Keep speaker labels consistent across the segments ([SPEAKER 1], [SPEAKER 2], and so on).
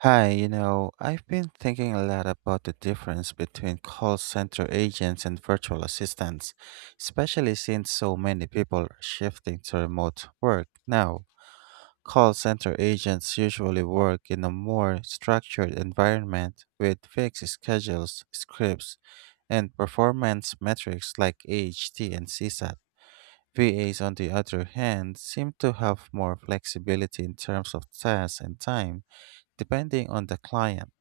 [SPEAKER 1] Hi, I've been thinking a lot about the difference between call center agents and virtual assistants, especially since so many people are shifting to remote work now. Call center agents usually work in a more structured environment with fixed schedules, scripts, and performance metrics like AHT and CSAT. VAs, on the other hand, seem to have more flexibility in terms of tasks and time, depending on the client.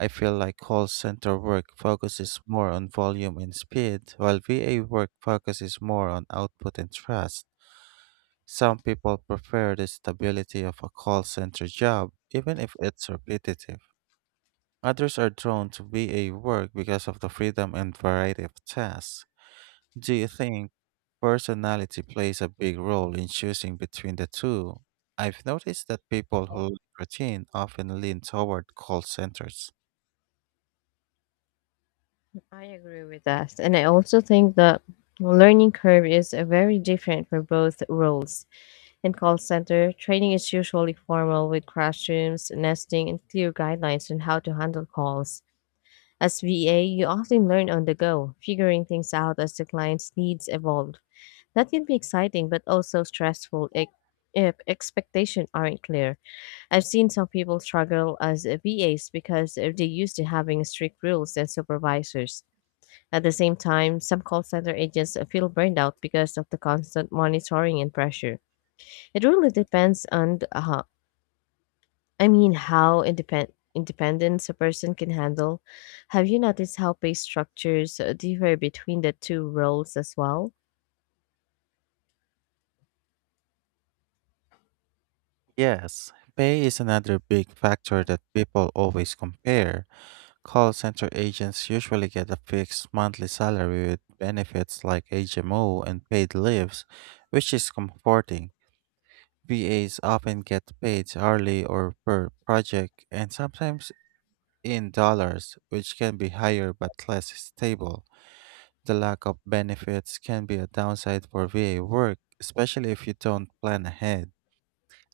[SPEAKER 1] I feel like call center work focuses more on volume and speed, while VA work focuses more on output and trust. Some people prefer the stability of a call center job, even if it's repetitive. Others are drawn to VA work because of the freedom and variety of tasks. Do you think personality plays a big role in choosing between the two? I've noticed that people who like routine often lean toward call centers.
[SPEAKER 2] I agree with that. And I also think the learning curve is very different for both roles. In call center, training is usually formal with classrooms, nesting, and clear guidelines on how to handle calls. As VA, you often learn on the go, figuring things out as the client's needs evolve. That can be exciting, but also stressful if expectations aren't clear. I've seen some people struggle as VAs because they're used to having strict rules and supervisors. At the same time, some call center agents feel burned out because of the constant monitoring and pressure. It really depends on, how independent independence a person can handle. Have you noticed how pay structures differ between the two roles as well?
[SPEAKER 1] Yes, pay is another big factor that people always compare. Call center agents usually get a fixed monthly salary with benefits like HMO and paid leaves, which is comforting. VAs often get paid hourly or per project and sometimes in dollars, which can be higher but less stable. The lack of benefits can be a downside for VA work, especially if you don't plan ahead.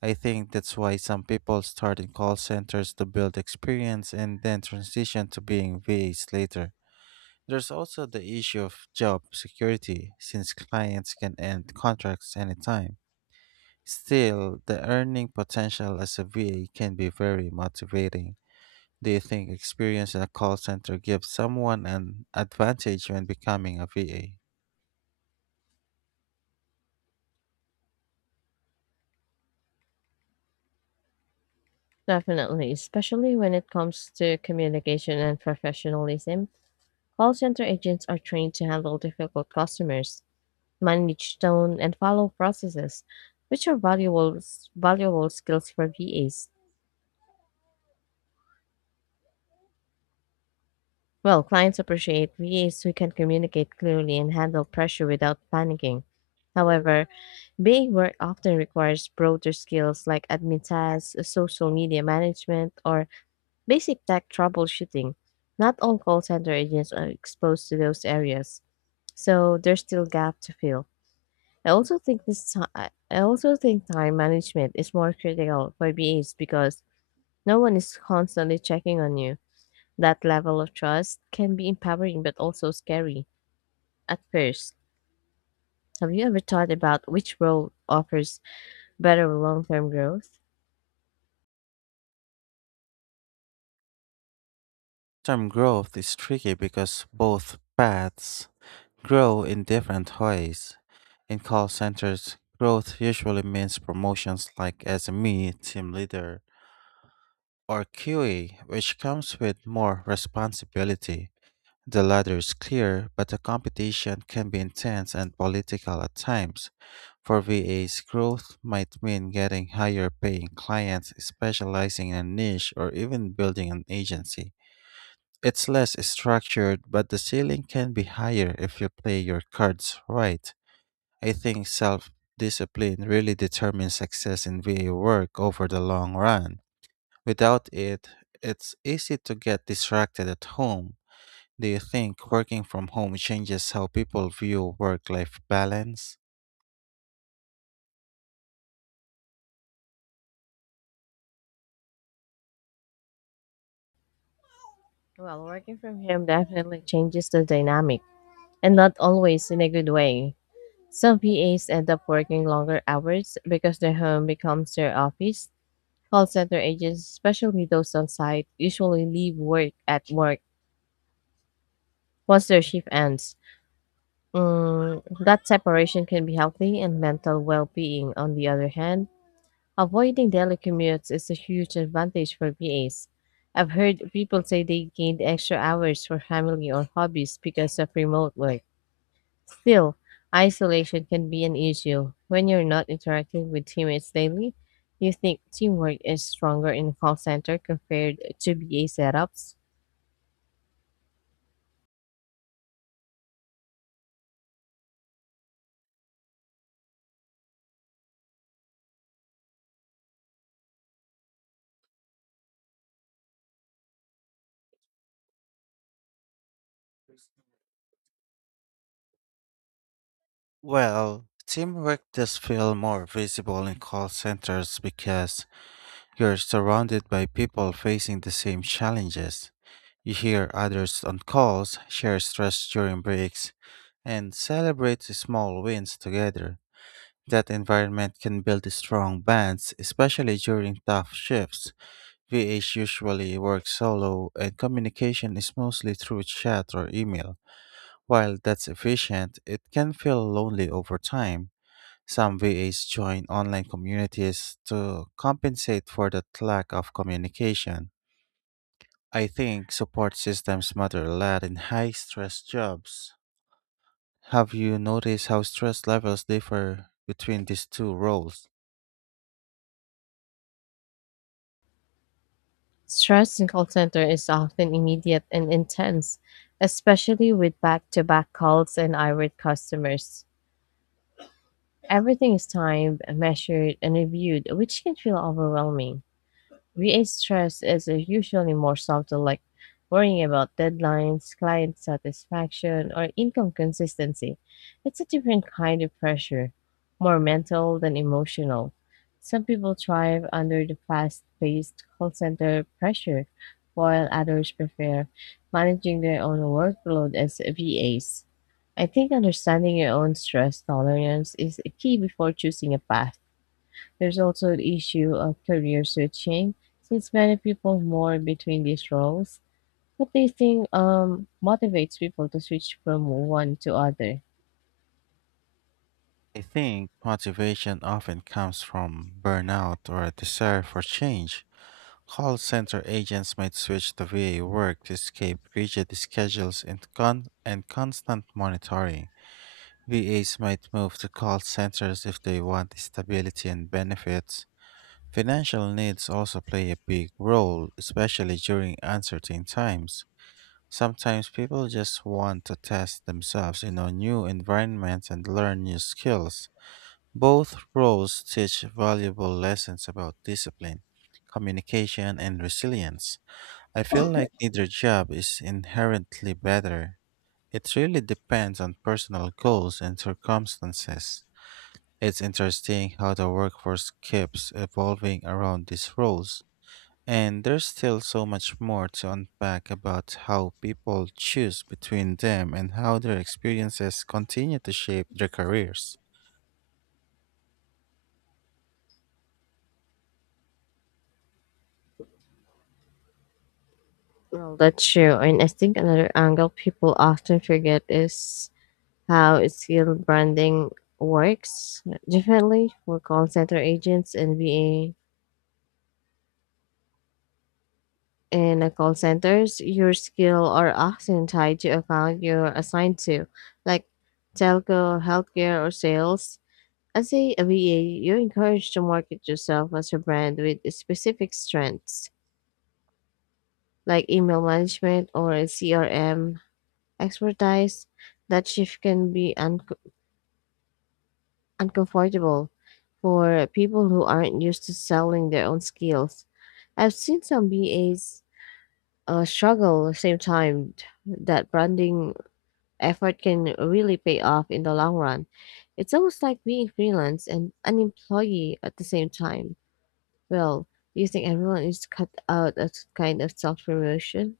[SPEAKER 1] I think that's why some people start in call centers to build experience and then transition to being VAs later. There's also the issue of job security, since clients can end contracts anytime. Still, the earning potential as a VA can be very motivating. Do you think experience in a call center gives someone an advantage when becoming a VA?
[SPEAKER 2] Definitely, especially when it comes to communication and professionalism. Call center agents are trained to handle difficult customers, manage tone, and follow processes, which are valuable skills for VAs. Well, clients appreciate VAs who can communicate clearly and handle pressure without panicking. However, BA work often requires broader skills like admin tasks, social media management, or basic tech troubleshooting. Not all call center agents are exposed to those areas, so there's still gap to fill. I also think this ti- I also think time management is more critical for BAs because no one is constantly checking on you. That level of trust can be empowering but also scary at first. Have you ever thought about which role offers better long term growth?
[SPEAKER 1] Term growth is tricky because both paths grow in different ways. In call centers, growth usually means promotions like SME, team leader, or QA, which comes with more responsibility. The ladder is clear, but the competition can be intense and political at times. For VAs, growth might mean getting higher paying clients, specializing in a niche, or even building an agency. It's less structured, but the ceiling can be higher if you play your cards right. I think self discipline really determines success in VA work over the long run. Without it, it's easy to get distracted at home. Do you think working from home changes how people view work life balance?
[SPEAKER 2] Well, working from home definitely changes the dynamic, and not always in a good way. Some PAs end up working longer hours because their home becomes their office. Call center agents, especially those on site, usually leave work at work once their shift ends. That separation can be healthy and mental well being. On the other hand, avoiding daily commutes is a huge advantage for VAs. I've heard people say they gained extra hours for family or hobbies because of remote work. Still, isolation can be an issue when you're not interacting with teammates daily. Do you think teamwork is stronger in call center compared to BA setups?
[SPEAKER 1] Well, teamwork does feel more visible in call centers because you're surrounded by people facing the same challenges. You hear others on calls, share stress during breaks, and celebrate the small wins together. That environment can build strong bonds, especially during tough shifts. VH usually works solo, and communication is mostly through chat or email. While that's efficient, it can feel lonely over time. Some VAs join online communities to compensate for that lack of communication. I think support systems matter a lot in high stress jobs. Have you noticed how stress levels differ between these two roles?
[SPEAKER 2] Stress in call center is often immediate and intense, especially with back to back calls and irate customers. Everything is timed, measured, and reviewed, which can feel overwhelming. VA stress is usually more subtle, like worrying about deadlines, client satisfaction, or income consistency. It's a different kind of pressure, more mental than emotional. Some people thrive under the fast paced call center pressure, while others prefer managing their own workload as VAs. I think understanding your own stress tolerance is a key before choosing a path. There's also the issue of career switching, since many people mourn between these roles. What do you think motivates people to switch from one to other?
[SPEAKER 1] I think motivation often comes from burnout or a desire for change. Call center agents might switch to VA work to escape rigid schedules and constant monitoring. VAs might move to call centers if they want stability and benefits. Financial needs also play a big role, especially during uncertain times. Sometimes people just want to test themselves in a new environment and learn new skills. Both roles teach valuable lessons about discipline, communication, and resilience. I feel like neither job is inherently better. It really depends on personal goals and circumstances. It's interesting how the workforce keeps evolving around these roles. And there's still so much more to unpack about how people choose between them and how their experiences continue to shape their careers.
[SPEAKER 2] Well, that's true. And I think another angle people often forget is how skill branding works differently for call center agents and being in a call centers, your skill are often tied to account you're assigned to, like telco, healthcare, or sales. As a VA, you're encouraged to market yourself as a brand with specific strengths, like email management or a CRM expertise. That shift can be uncomfortable for people who aren't used to selling their own skills. I've seen some BAs struggle. At the same time, that branding effort can really pay off in the long run. It's almost like being freelance and an employee at the same time. Well, do you think everyone is cut out of kind of self-promotion?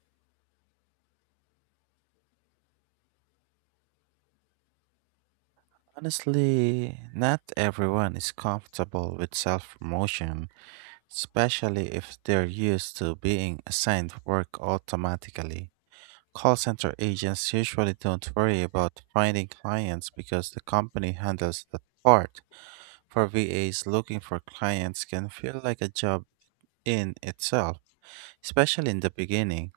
[SPEAKER 1] Honestly, not everyone is comfortable with self promotion, especially if they're used to being assigned work automatically. Call center agents usually don't worry about finding clients because the company handles that part. For VAs, looking for clients can feel like a job in itself, especially in the beginning.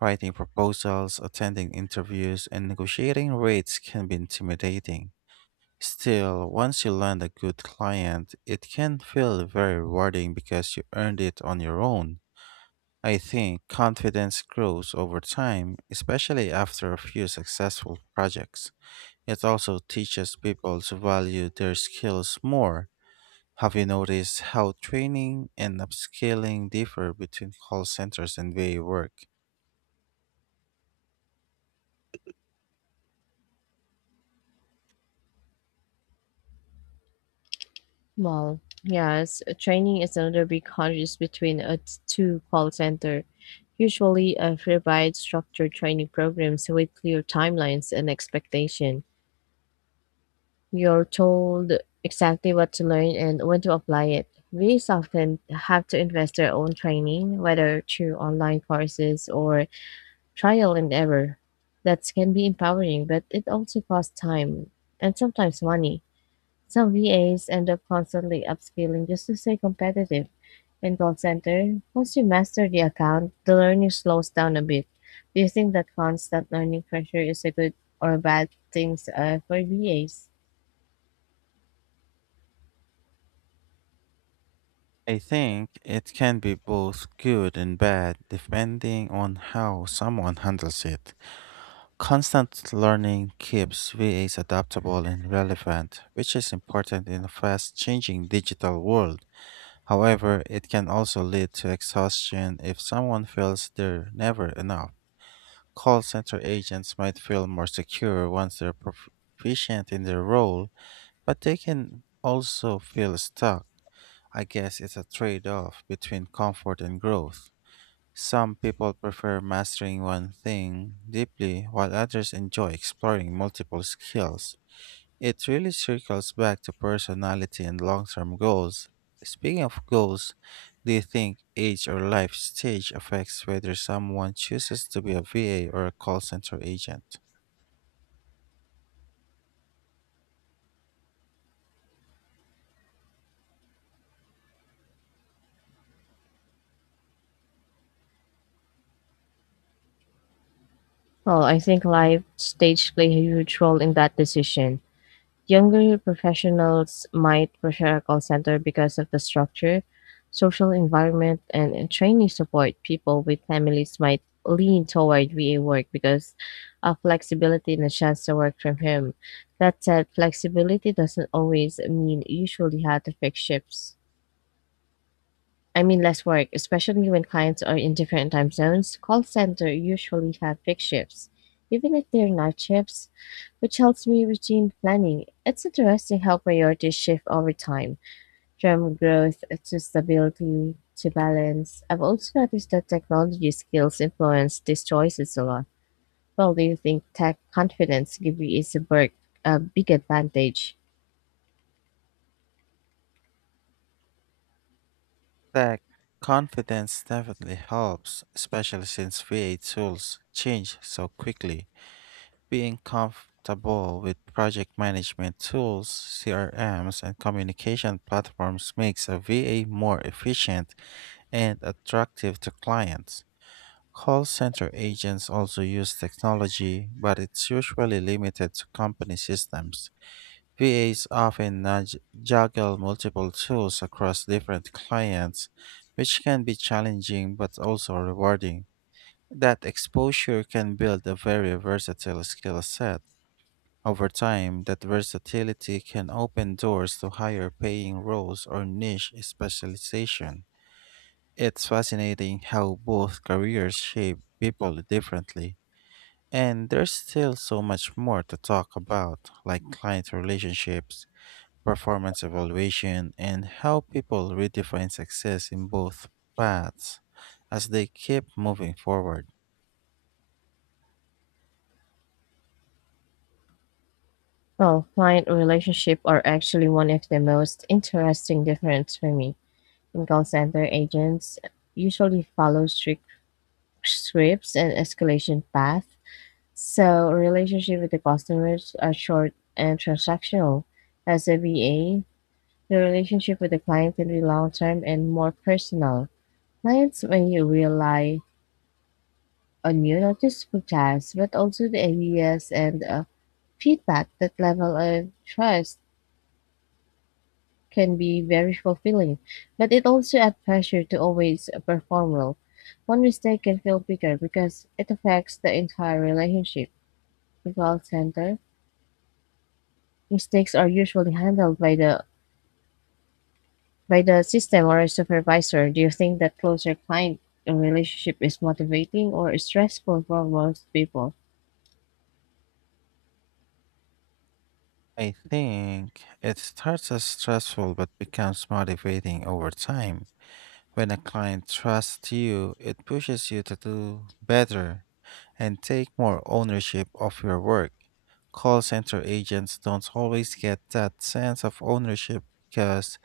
[SPEAKER 1] Writing proposals, attending interviews, and negotiating rates can be intimidating. Still, once you land a good client, it can feel very rewarding because you earned it on your own. I think confidence grows over time, especially after a few successful projects. It also teaches people to value their skills more. Have you noticed how training and upskilling differ between call centers and VA work?
[SPEAKER 2] Well, yes, training is another big contrast between two call center. Usually, provide structured training programs with clear timelines and expectation. You're told exactly what to learn and when to apply it. These often have to invest their own training, whether through online courses or trial and error. That can be empowering, but it also costs time and sometimes money. Some VAs end up constantly upskilling just to stay competitive. In call center, once you master the account, the learning slows down a bit. Do you think that constant learning pressure is a good or a bad thing for VAs?
[SPEAKER 1] I think it can be both good and bad depending on how someone handles it. Constant learning keeps VAs adaptable and relevant, which is important in a fast changing digital world. However, it can also lead to exhaustion if someone feels they're never enough. Call center agents might feel more secure once they're proficient in their role, but they can also feel stuck. I guess it's a trade off between comfort and growth. Some people prefer mastering one thing deeply, while others enjoy exploring multiple skills. It really circles back to personality and long term goals. Speaking of goals, do you think age or life stage affects whether someone chooses to be a VA or a call center agent?
[SPEAKER 2] Well, I think life stage play a huge role in that decision. Younger professionals might prefer a call center because of the structure, social environment, and training support. People with families might lean toward VA work because of flexibility and a chance to work from home. That said, flexibility doesn't always mean usually how to fix shifts. I mean, less work, especially when clients are in different time zones. Call center usually have fixed shifts, even if they're night shifts, which helps me routine planning. It's interesting how priorities shift over time, from growth to stability to balance. I've also noticed that technology skills influence these choices a lot. Well, do you think tech confidence give you is a big advantage?
[SPEAKER 1] Tech confidence definitely helps, especially since VA tools change so quickly. Being comfortable with project management tools, CRMs, and communication platforms makes a VA more efficient and attractive to clients. Call center agents also use technology, but it's usually limited to company systems. VAs often juggle multiple tools across different clients, which can be challenging but also rewarding. That exposure can build a very versatile skill set. Over time, that versatility can open doors to higher paying roles or niche specialization. It's fascinating how both careers shape people differently. And there's still so much more to talk about, like client relationships, performance evaluation, and how people redefine success in both paths as they keep moving forward.
[SPEAKER 2] Well, client relationship are actually one of the most interesting difference for me. In call center, agents usually follow strict scripts and escalation path. So relationship with the customers are short and transactional. As a VA, the relationship with the client can be long term and more personal. Clients may rely on you not just for tasks, but also the ideas and feedback. That level of trust can be very fulfilling, but it also adds pressure to always perform well. One mistake can feel bigger because it affects the entire relationship. In call center, mistakes are usually handled by the system or a supervisor. Do you think that closer client relationship is motivating or stressful for most people?
[SPEAKER 1] I think it starts as stressful but becomes motivating over time. When a client trusts you, it pushes you to do better and take more ownership of your work. Call center agents don't always get that sense of ownership because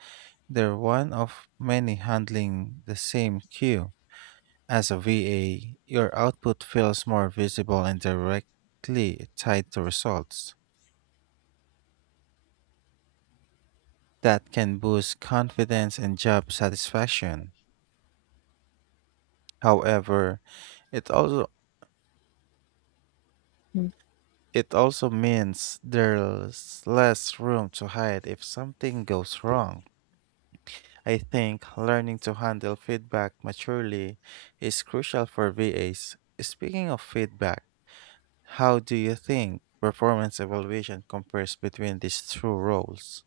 [SPEAKER 1] they're one of many handling the same queue. As a VA, your output feels more visible and directly tied to results. That can boost confidence and job satisfaction. However, it also
[SPEAKER 2] Hmm.
[SPEAKER 1] it also means there's less room to hide if something goes wrong. I think learning to handle feedback maturely is crucial for VAs. Speaking of feedback, how do you think performance evaluation compares between these two roles?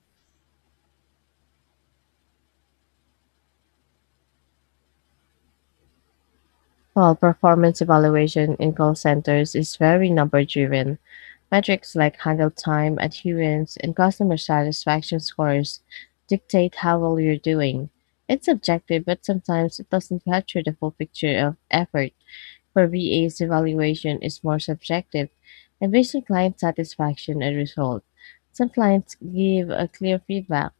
[SPEAKER 2] Well, performance evaluation in call centers is very number driven. Metrics like handle time, adherence, and customer satisfaction scores dictate how well you're doing. It's subjective, but sometimes it doesn't capture the full picture of effort, where VA's evaluation is more subjective and based on client satisfaction and result. Some clients give a clear feedback,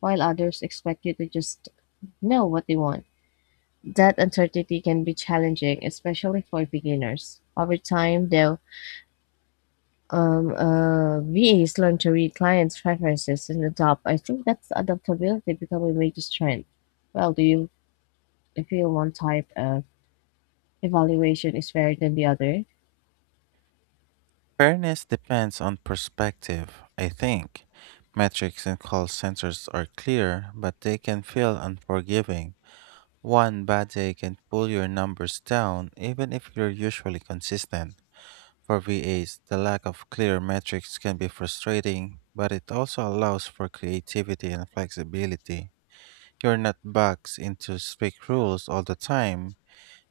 [SPEAKER 2] while others expect you to just know what they want. That uncertainty can be challenging, especially for beginners. Over time, though, VAs learn to read clients' preferences and adapt. I think that's adaptability becoming a major strength. Well, do you feel one type of evaluation is fairer than the other?
[SPEAKER 1] Fairness depends on perspective, I think. Metrics in call centers are clear, but they can feel unforgiving. One bad day can pull your numbers down, even if you're usually consistent. For VAs, the lack of clear metrics can be frustrating, but it also allows for creativity and flexibility. You're not boxed into strict rules all the time.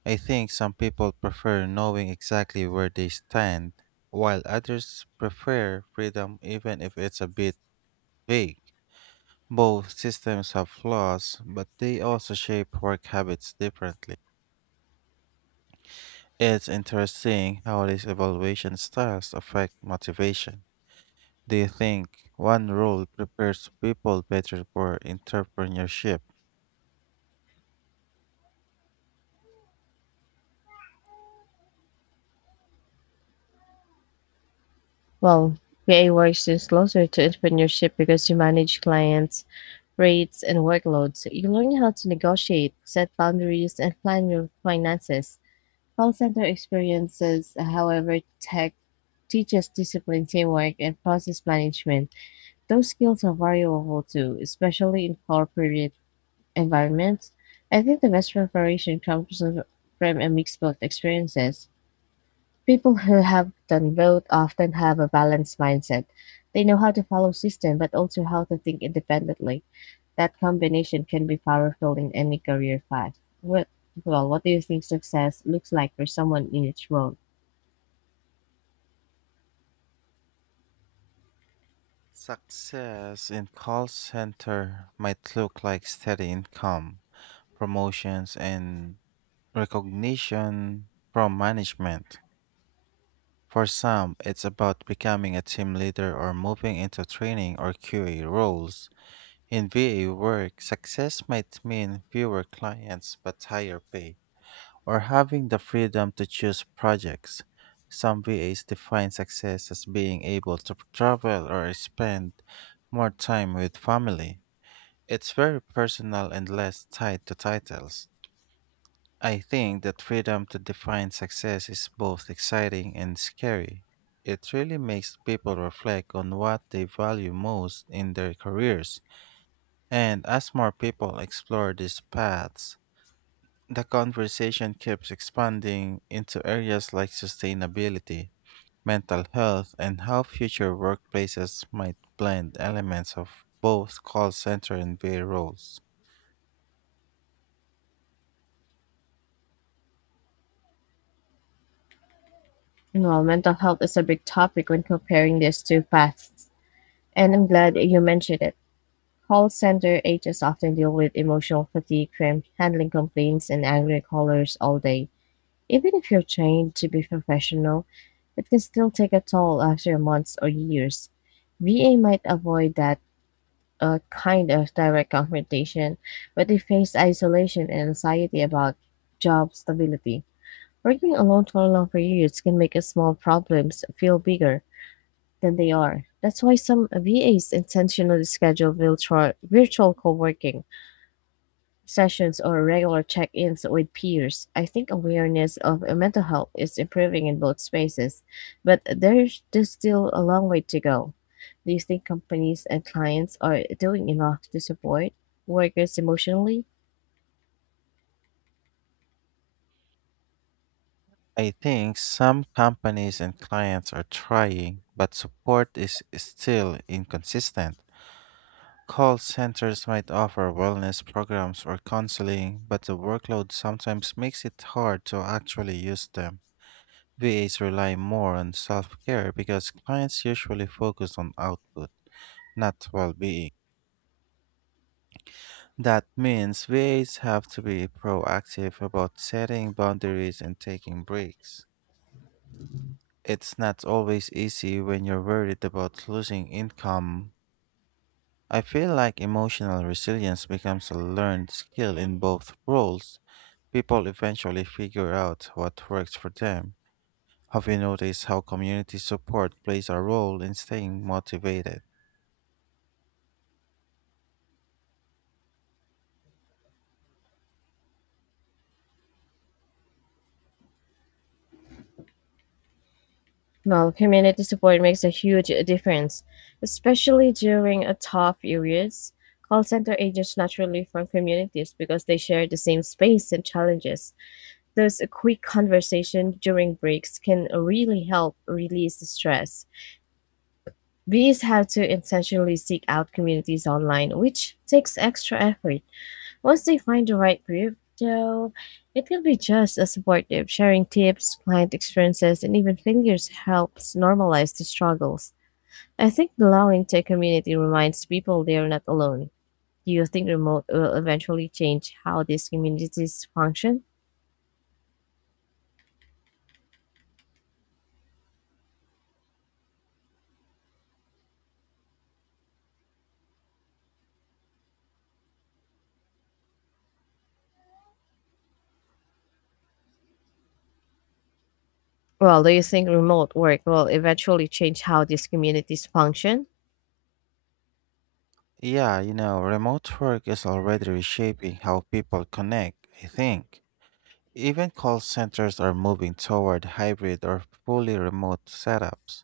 [SPEAKER 1] I think some people prefer knowing exactly where they stand, while others prefer freedom even if it's a bit vague. Both systems have flaws, but they also shape work habits differently. It's interesting how these evaluation styles affect motivation. Do you think one role prepares people better for entrepreneurship?
[SPEAKER 2] Well, VA works is closer to entrepreneurship because you manage clients, rates, and workloads. You learn how to negotiate, set boundaries, and plan your finances. Call center experiences, however, tech teaches discipline, teamwork, and process management. Those skills are valuable too, especially in corporate environments. I think the best preparation comes from a mix of both experiences. People who have done both often have a balanced mindset. They know how to follow system, but also how to think independently. That combination can be powerful in any career path. What, what do you think success looks like for someone in each role?
[SPEAKER 1] Success in call center might look like steady income, promotions, and recognition from management. For some, it's about becoming a team leader or moving into training or QA roles. In VA work, success might mean fewer clients but higher pay, or having the freedom to choose projects. Some VAs define success as being able to travel or spend more time with family. It's very personal and less tied to titles. I think that freedom to define success is both exciting and scary. It really makes people reflect on what they value most in their careers. And as more people explore these paths, the conversation keeps expanding into areas like sustainability, mental health, and how future workplaces might blend elements of both call center and VA roles.
[SPEAKER 2] Well, mental health is a big topic when comparing these two paths, and I'm glad you mentioned it. Call center agents often deal with emotional fatigue from handling complaints and angry callers all day. Even if you're trained to be professional, it can still take a toll after months or years. VA might avoid that kind of direct confrontation, but they face isolation and anxiety about job stability. Working alone for long periods can make small problems feel bigger than they are. That's why some VAs intentionally schedule virtual co working sessions or regular check-ins with peers. I think awareness of mental health is improving in both spaces, but there's just still a long way to go. Do you think companies and clients are doing enough to support workers emotionally?
[SPEAKER 1] I think some companies and clients are trying, but support is still inconsistent. Call centers might offer wellness programs or counseling, but the workload sometimes makes it hard to actually use them. VAs rely more on self care because clients usually focus on output, not well being. That means VAs have to be proactive about setting boundaries and taking breaks. It's not always easy when you're worried about losing income. I feel like emotional resilience becomes a learned skill in both roles. People eventually figure out what works for them. Have you noticed how community support plays a role in staying motivated?
[SPEAKER 2] Well, community support makes a huge difference, especially during a tough periods. Call center agents naturally form communities because they share the same space and challenges. Thus, a quick conversation during breaks can really help release the stress. Bees have to intentionally seek out communities online, which takes extra effort. Once they find the right group, though, it can be just as supportive. Sharing tips, client experiences, and even failures helps normalize the struggles. I think belonging to a community reminds people they are not alone. Do you think remote will eventually change how these communities function? Well, do you think remote work will eventually change how these communities function?
[SPEAKER 1] Yeah, remote work is already reshaping how people connect, I think. Even call centers are moving toward hybrid or fully remote setups.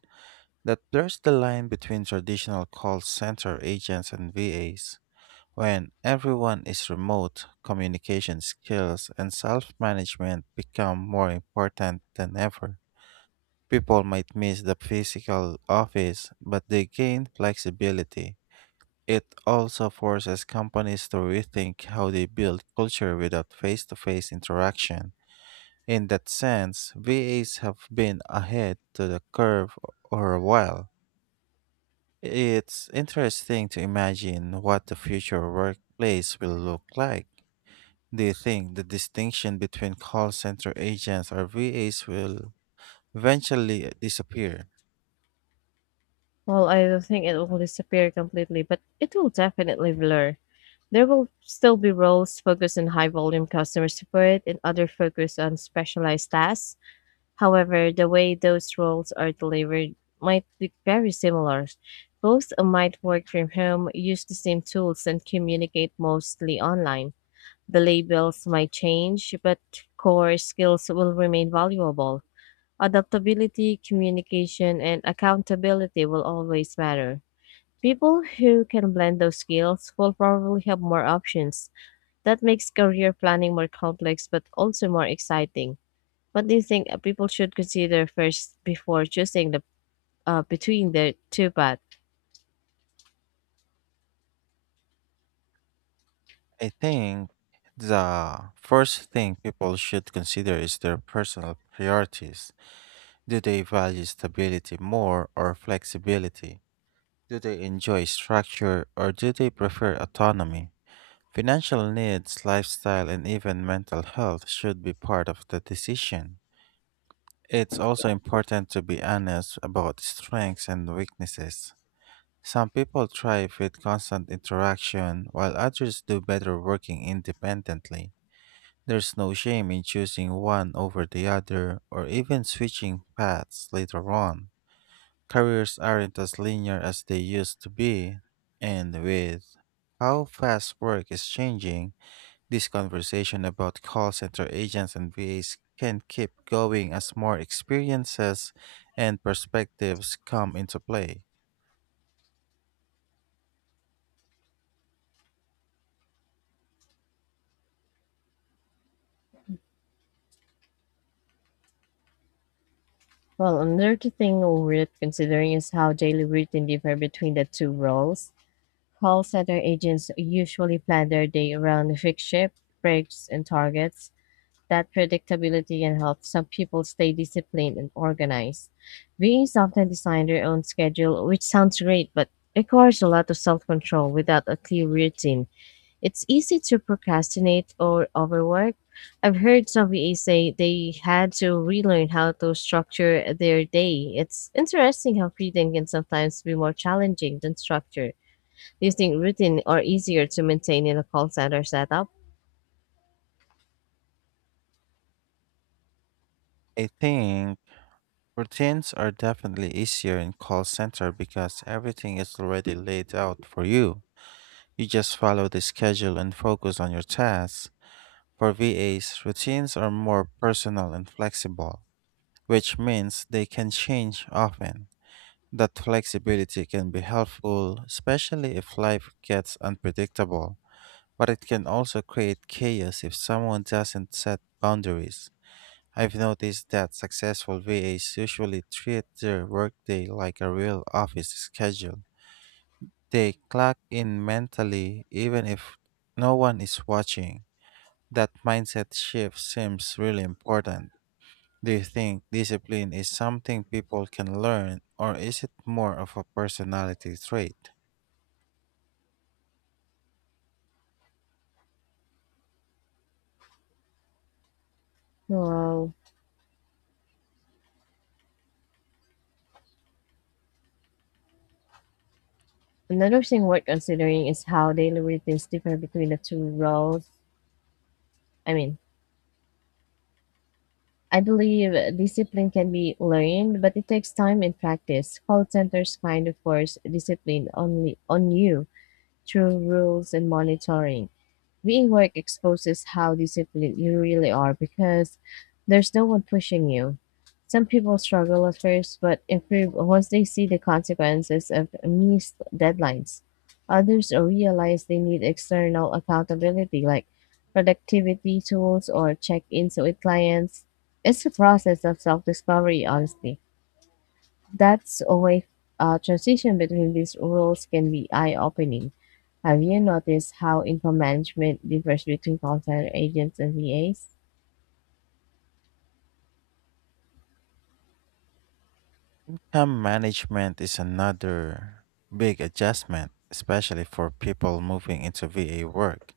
[SPEAKER 1] That blurs the line between traditional call center agents and VAs. When everyone is remote, communication skills and self management become more important than ever. People might miss the physical office, but they gain flexibility. It also forces companies to rethink how they build culture without face to face interaction. In that sense, VAs have been ahead to the curve for a while. It's interesting to imagine what the future workplace will look like. Do you think the distinction between call center agents or VAs will eventually disappear?
[SPEAKER 2] Well, I don't think it will disappear completely, but it will definitely blur. There will still be roles focused on high volume customer support and other focused on specialized tasks. However, the way those roles are delivered might be very similar. Both might work from home, use the same tools, and communicate mostly online. The labels might change, but core skills will remain valuable. Adaptability, communication, and accountability will always matter. People who can blend those skills will probably have more options. That makes career planning more complex but also more exciting. What do you think people should consider first before choosing the between the two paths?
[SPEAKER 1] I think the first thing people should consider is their personal priorities. Do they value stability more or flexibility? Do they enjoy structure or do they prefer autonomy? Financial needs, lifestyle, and even mental health should be part of the decision. It's also important to be honest about strengths and weaknesses. Some people thrive with constant interaction, while others do better working independently. There's no shame in choosing one over the other or even switching paths later on. Careers aren't as linear as they used to be, and with how fast work is changing, this conversation about call center agents and VAs can keep going as more experiences and perspectives come into play.
[SPEAKER 2] Well, another thing worth considering is how daily routine differ between the two roles. Call center agents usually plan their day around fixed shift, breaks, and targets. That predictability can help some people stay disciplined and organized. VAs often design their own schedule, which sounds great, but requires a lot of self control without a clear routine. It's easy to procrastinate or overwork. I've heard some VAs say they had to relearn how to structure their day. It's interesting how freedom can sometimes be more challenging than structure. Do you think routine are easier to maintain in a call center setup?
[SPEAKER 1] I think routines are definitely easier in call center because everything is already laid out for you. You just follow the schedule and focus on your tasks. For VAs, routines are more personal and flexible, which means they can change often. That flexibility can be helpful, especially if life gets unpredictable, but it can also create chaos if someone doesn't set boundaries. I've noticed that successful VAs usually treat their workday like a real office schedule. They clock in mentally even if no one is watching. That mindset shift seems really important. Do you think discipline is something people can learn, or is it more of a personality trait?
[SPEAKER 2] Wow. Another thing worth considering is how daily routines differ between the two roles. I mean, I believe discipline can be learned, but it takes time and practice. Call centers kind of force discipline only on you through rules and monitoring. Being work exposes how disciplined you really are because there's no one pushing you. Some people struggle at first but improve once they see the consequences of missed deadlines. Others realize they need external accountability like productivity tools or check ins with clients. It's a process of self discovery, honestly. That's why transition between these roles can be eye-opening. Have you noticed how info management differs between call center agents and VAs?
[SPEAKER 1] Time management is another big adjustment, especially for people moving into VA work.